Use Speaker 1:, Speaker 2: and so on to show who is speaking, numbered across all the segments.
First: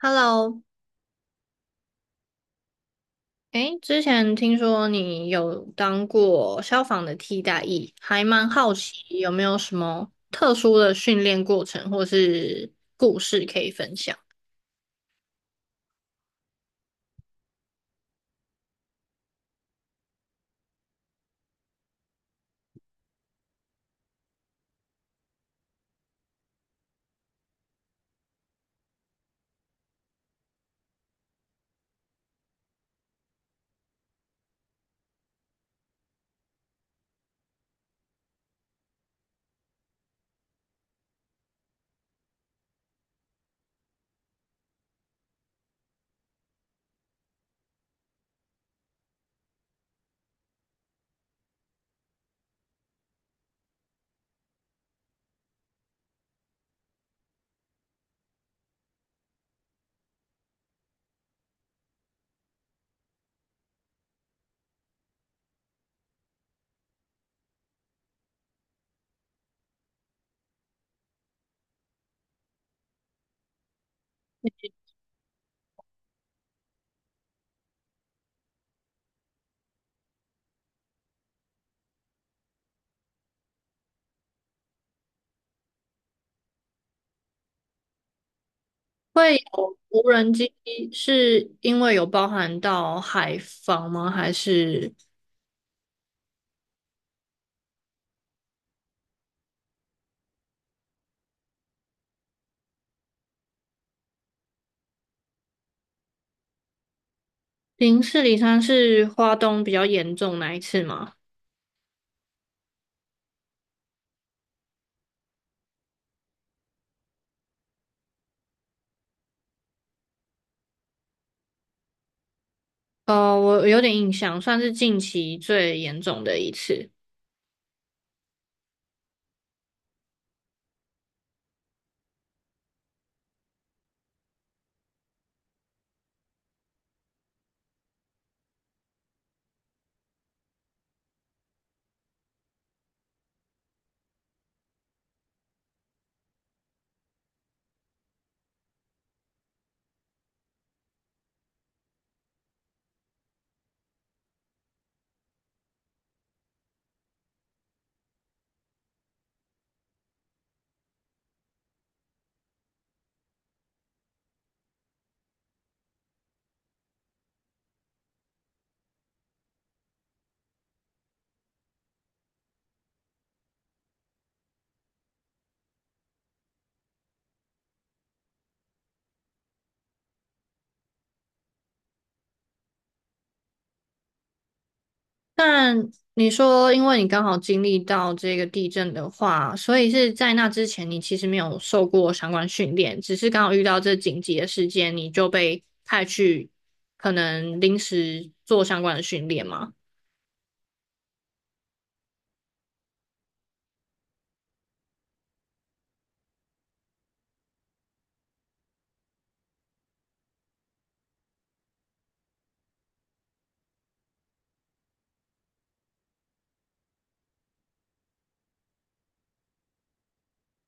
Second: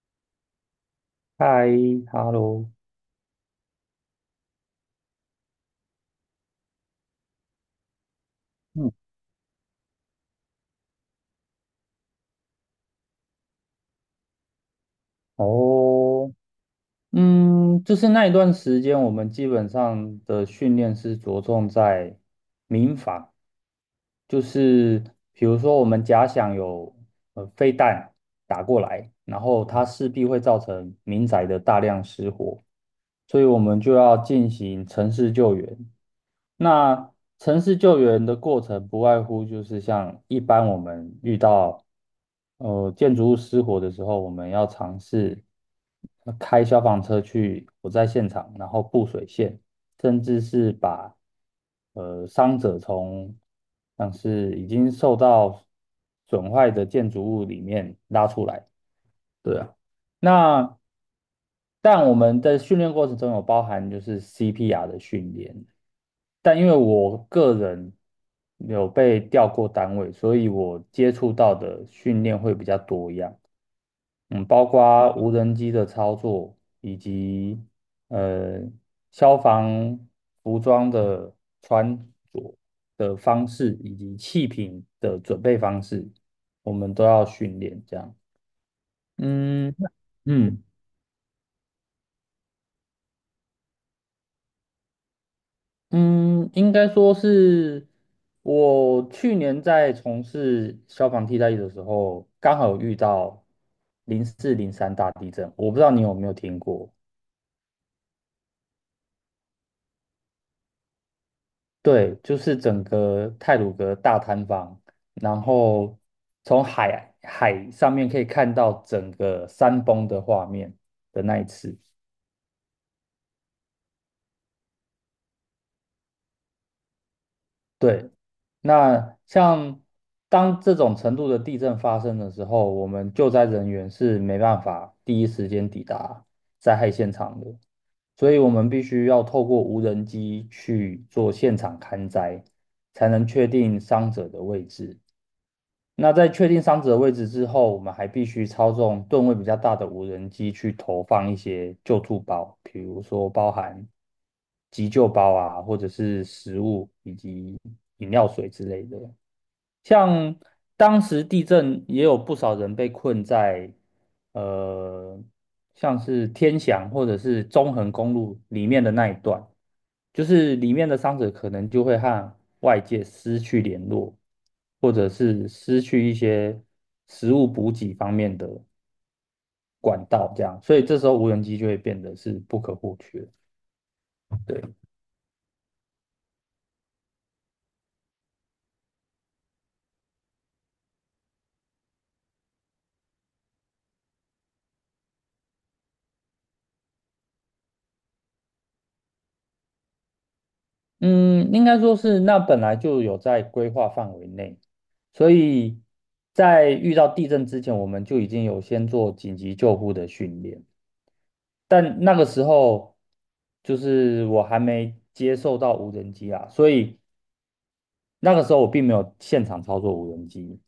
Speaker 1: Hello。
Speaker 2: 嗨，hello，
Speaker 1: 哎，之前听说你有当过消防的替代役，还蛮好
Speaker 2: 嗯，
Speaker 1: 奇有没有什么特殊的训练过程或是故事可以分享？
Speaker 2: 哦，就是那一段时间，我们基本上的训练是着重在民法。就是比如说我们假想有飞弹打过来，然后它势必会造成民宅的大量失火，所以我们就要进行城市救援。那城市救援的过程不外乎就是像一般我们遇到建筑物失火的时候，我们要尝试开消防车去火灾现场，然后布水线，甚至是把伤者从像是已经受到损坏的建筑物里面拉出来。对啊。那但我们在训练过程中有包含就是 CPR 的训练，但因为我个人有被调过单位，所以我接触到的训练会比较多样。嗯，包括无人机的操作以及呃消防服装的穿着的方式以及气瓶的准备方式，我们都要训练这样。
Speaker 1: 会
Speaker 2: 嗯。
Speaker 1: 有无人机
Speaker 2: 嗯。
Speaker 1: 是因为有包含到海防吗？还是
Speaker 2: 嗯，应该说是我去年在从事消防替代役的时候，刚好有遇到0403大地震。我不知道你有没有听过？
Speaker 1: 零四零三是花东比较严重那一次吗？
Speaker 2: 对，就是整个太鲁阁大坍方，然后从海上面可以看到整个山崩的画面的那一次。
Speaker 1: 我有点印象，算是近期最严重的一次。
Speaker 2: 对。那像当这种程度的地震发生的时候，我们救灾人员是没办法第一时间抵达灾害现场的，所以我们必须要透过无人机去做现场勘灾，才能确定伤者的位置。那在确定伤者的位置之后，我们还必须操纵吨位比较大的无人机去投放一些救助包，比如说包含急救包啊，或者是食物以及饮料水之类的。像当时地震也有不少人被困在呃，像是天祥或者是中横公路里面的那一段，就是里面的伤者可能就会和外界失去联络，或者是失去一些食物补给方面的管道，这样，所以这时候无人机就会变得是不可或缺。对。
Speaker 1: 但你说，因为你刚好经历到这个地震的话，所以是在那之前，你其实没有受过相关训练，只是刚好遇到这紧急的事件，你就被派去可能临时做相关的训练吗？
Speaker 2: 嗯，应该说是那本来就有在规划范围内，所以在遇到地震之前，我们就已经有先做紧急救护的训练。但那个时候，就是我还没接受到无人机啊，所以那个时候我并没有现场操作无人机，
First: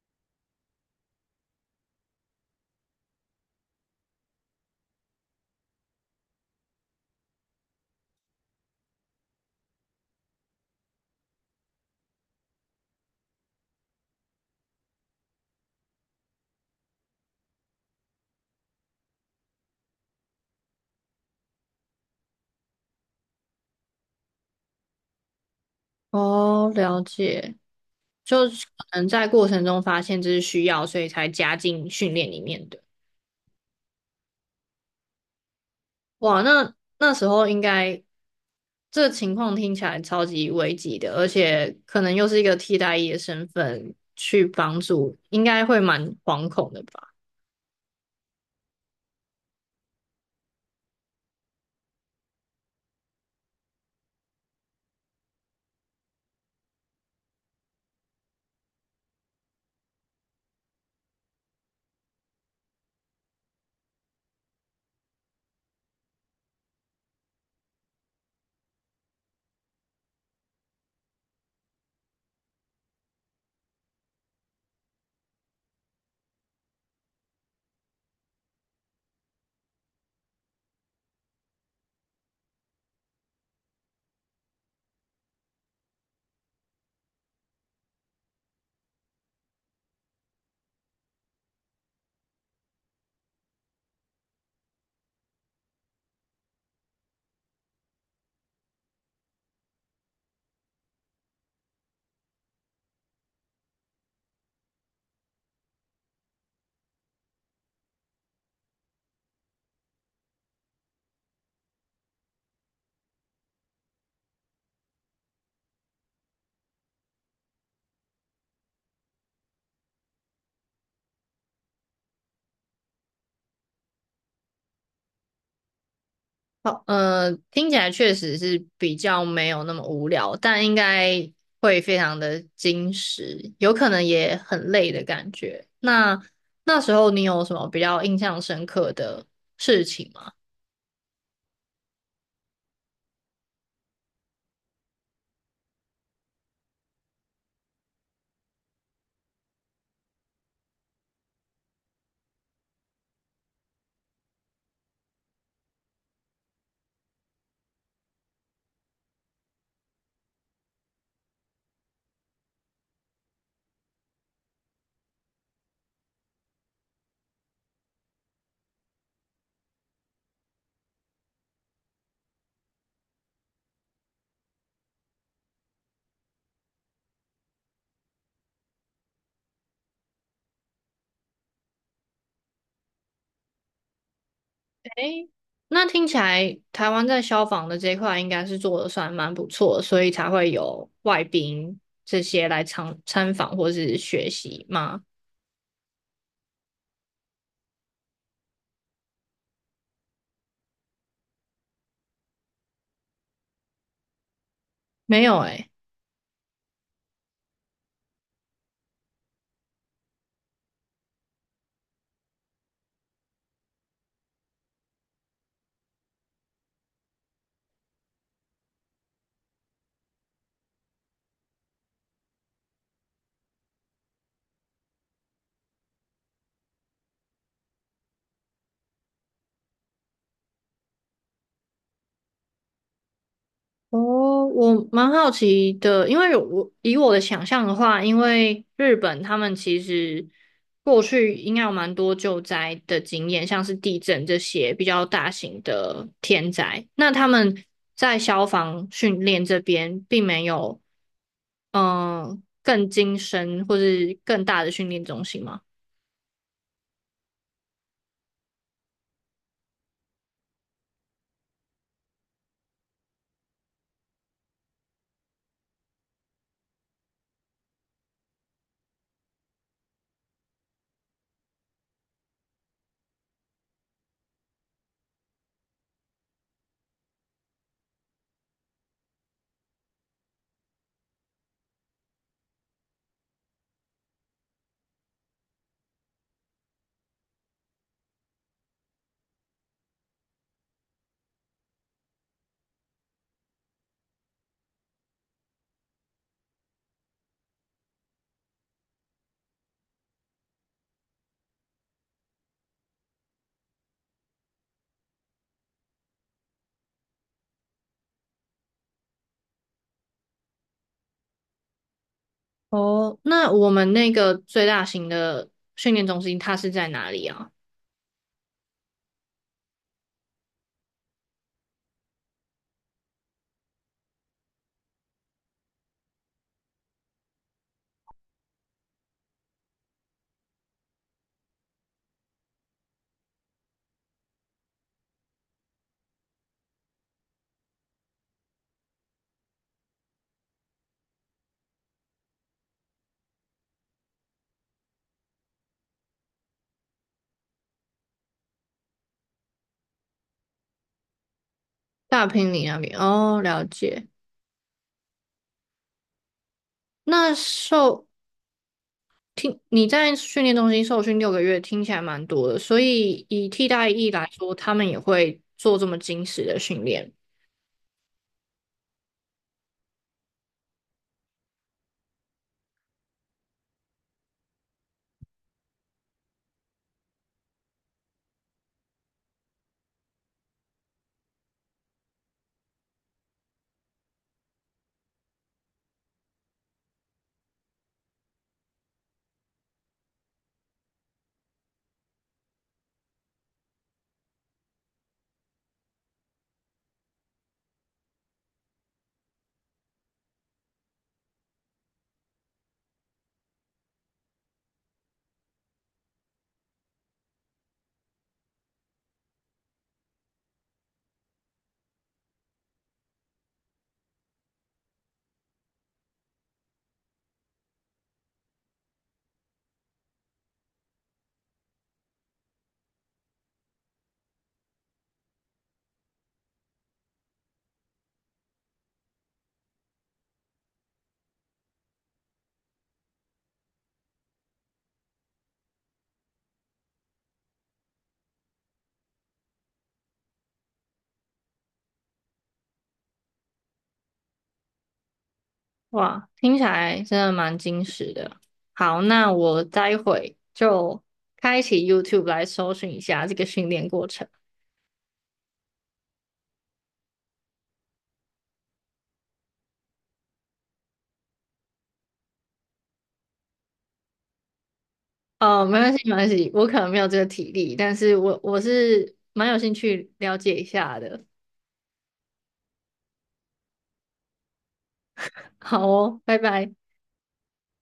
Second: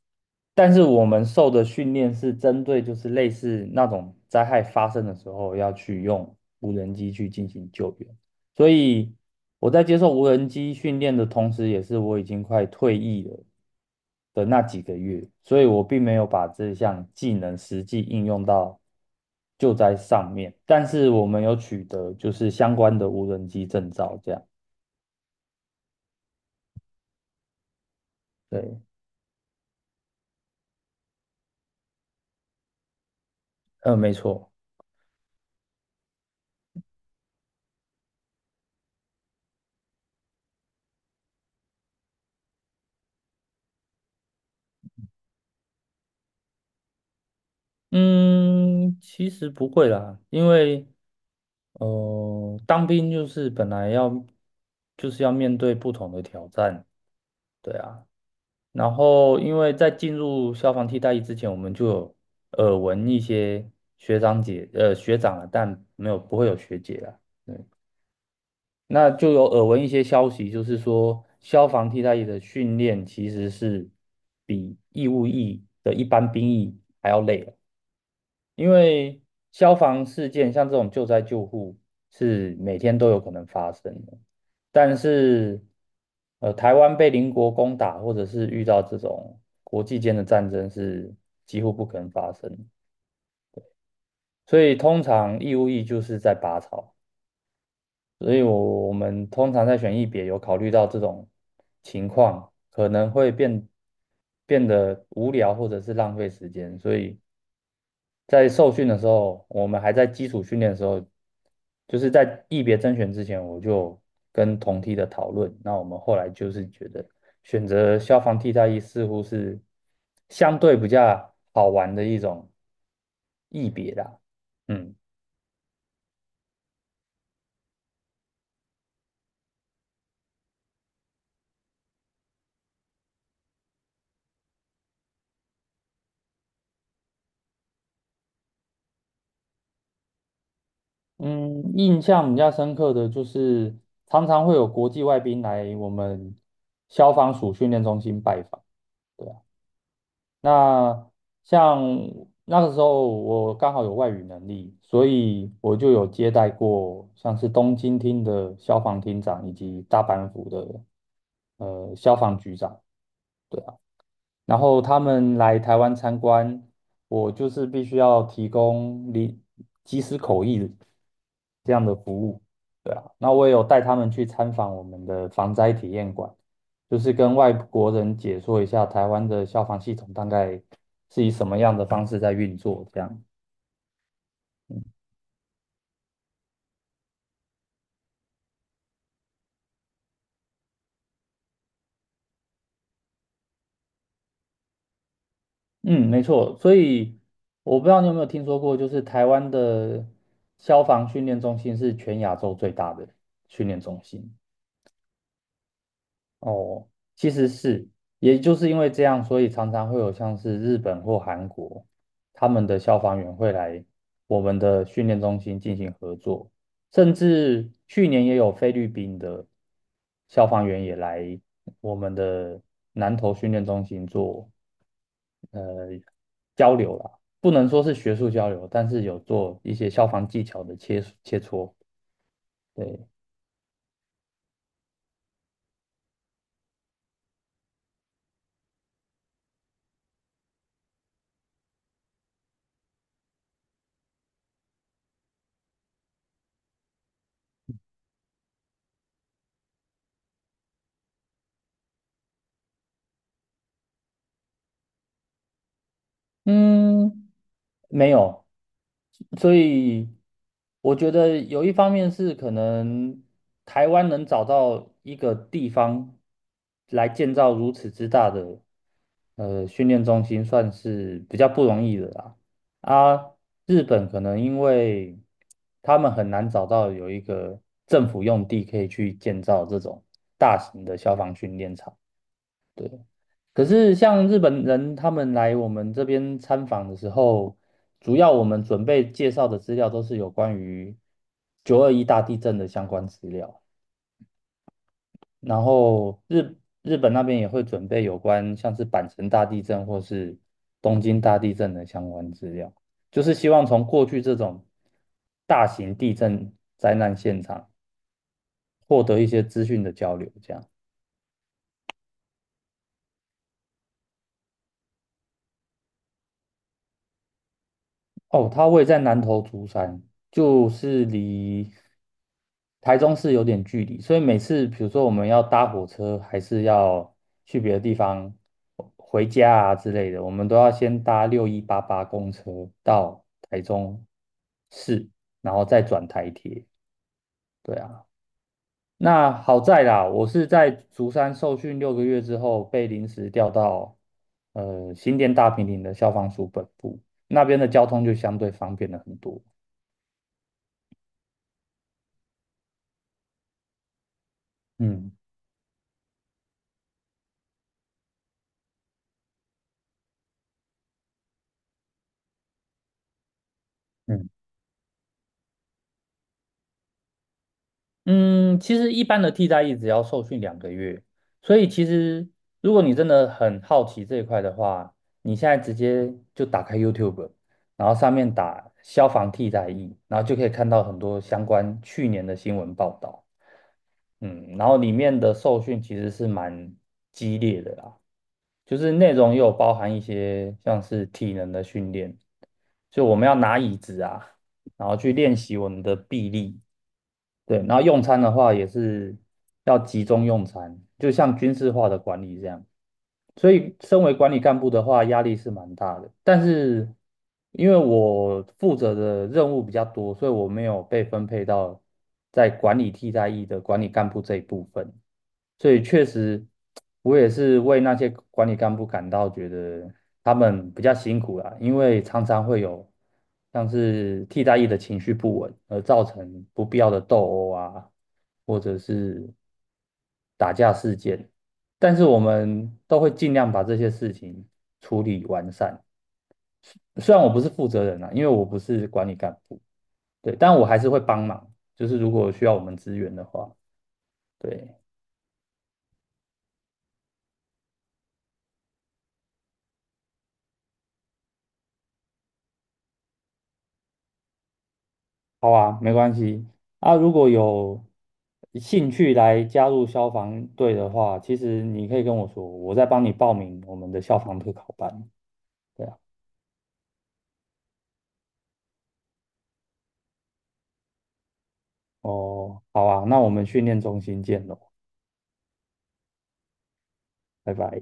Speaker 2: 但是我们受的训练是针对就是类似那种灾害发生的时候要去用无人机去进行救援。所以我在接受无人机训练的同时，也是我已经快退役了的那几个月，所以我并没有把这项技能实际应用到救灾上面。但是我们有取得就是相关的无人机证照，这样。
Speaker 1: 哦，了解，就是
Speaker 2: 对。
Speaker 1: 可能在过程中发现这是需要，所以才加进训练里面的。
Speaker 2: 嗯，没错。
Speaker 1: 哇，那那时候这个情况听起来超级危急的，而且可能又是一个替代役的身份去帮助，应该会蛮惶恐的吧？
Speaker 2: 嗯，其实不会啦，因为当兵就是本来要就是要面对不同的挑战，对啊。然后因为在进入消防替代役之前，我们就有耳闻一些学长姐学长啊，但没有不会有学姐啦。对。那就有耳闻一些消息，就是说消防替代役的训练其实是比义务役的一般兵役还要累。因为消防事件像这种救灾救护是每天都有可能发生的，但是台湾被邻国攻打或者是遇到这种国际间的战争是几乎不可能发生的，所以通常义务役就是在拔草，所以我们通常在选役别有考虑到这种情况可能会变得无聊或者是浪费时间，所以。在受训的时候，我们还在基础训练的时候，就是在役别甄选之前，我就跟同梯的讨论。那我们后来就是觉得，选择消防替代役似乎是相对比较好玩的一种役别啦。嗯。
Speaker 1: 好，听起来确实是比较没有那么无聊，但应该会非常的矜持，有可能也很累的感觉。那那时候你有什么比较印象深刻的事情吗？
Speaker 2: 嗯，印象比较深刻的就是常常会有国际外宾来我们消防署训练中心拜访。对。那像那个时候我刚好有外语能力，所以我就有接待过像是东京厅的消防厅长以及大阪府的消防局长。对。啊。然后他们来台湾参观，我就是必须要提供即时口译这样的服务，对啊。那我也有带他们去参访我们的防灾体验馆，就是跟外国人解说一下台湾的消防系统大概是以什么样的方式在运作，这样。
Speaker 1: 诶，那听起来台湾在消防的这一块应该是做的算蛮不错的，所以才会有外宾这些来参访或是学习吗？
Speaker 2: 嗯，没错。所以我不知道你有没有听说过，就是台湾的消防训练中心是全亚洲最大的训练中心。
Speaker 1: 没有诶。
Speaker 2: 哦，其实是，也就是因为这样，所以常常会有像是日本或韩国，他们的消防员会来我们的训练中心进行合作，甚至去年也有菲律宾的消防员也来我们的南投训练中心做呃交流啦，不能说是学术交流，但是有做一些消防技巧的切磋。对。
Speaker 1: 哦，我蛮好奇的，因为我以我的想象的话，因为日本他们其实过去应该有蛮多救灾的经验，像是地震这些比较大型的天灾，那他们在消防训练这边并没有更精深或是更大的训练中心吗？
Speaker 2: 嗯，没有，所以我觉得有一方面是可能台湾能找到一个地方来建造如此之大的训练中心，算是比较不容易的啦。啊，日本可能因为他们很难找到有一个政府用地可以去建造这种大型的消防训练场。可是像日本人他们来我们这边参访的时候，主要我们准备介绍的资料都是有关于921大地震的相关资料，然后日本那边也会准备有关像是阪神大地震或是东京大地震的相关资料，就是希望从过去这种大型地震灾难现场获得一些资讯的交流，这样。
Speaker 1: 哦，那我们那个最大型的训练中心它是在哪里啊？
Speaker 2: 哦，它位在南投竹山，就是离台中市有点距离，所以每次比如说我们要搭火车，还是要去别的地方回家啊之类的，我们都要先搭6188公车到台中市，然后再转台铁。对啊。那好在啦，我是在竹山受训6个月之后，被临时调到新店大平岭的消防署本部，那边的交通就相对方便了很多。
Speaker 1: 大平里那边哦，了解。
Speaker 2: 嗯。
Speaker 1: 那听你在训练中心受训6个月，听起来蛮多的，所以以替代役来
Speaker 2: 嗯。
Speaker 1: 说，他们也会做这么精实的训练。
Speaker 2: 嗯，其实一般的替代役只要受训2个月，所以其实如果你真的很好奇这一块的话，你现在直接就打开 YouTube，然后上面打消防替代役，然后就可以看到很多相关去年的新闻报道。嗯，然后里面的受训其实是蛮激烈的啦，就是内容也有包含一些像是体能的训练，就我们要拿椅子啊，然后去练习我们的臂力。对。然后用餐的话也是要集中用餐，就像军事化的管理这样。所以，身为管理干部的话，压力是蛮大的。但是，因为我负责的任务比较多，所以我没有被分配到在管理替代役的管理干部这一部分。所以确实，我也是为那些管理干部感到觉得他们比较辛苦啦，因为常常会有像是替代役的情绪不稳，而造成不必要的斗殴啊，或者是打架事件。但是我们都会尽量把这些事情处理完善。虽然我不是负责人啊，因为我不是管理干部，对，但我还是会帮忙，就是如果需要我们支援的话，对。
Speaker 1: 哇，听起来真的蛮精实的。好，那我待会就开启 YouTube 来搜寻一下这个训练过程。
Speaker 2: 好啊，没关系。啊，如果有兴趣来加入消防队的话，其实你可以跟我说，我再帮你报名我们的消防特考班。
Speaker 1: 哦，没
Speaker 2: 对
Speaker 1: 关
Speaker 2: 啊。
Speaker 1: 系，没关系，我可能没有这个体力，但是我是蛮有兴趣了解一下的。
Speaker 2: 哦，好啊，那我们训练中心见喽，
Speaker 1: 好哦，拜拜。
Speaker 2: 拜拜。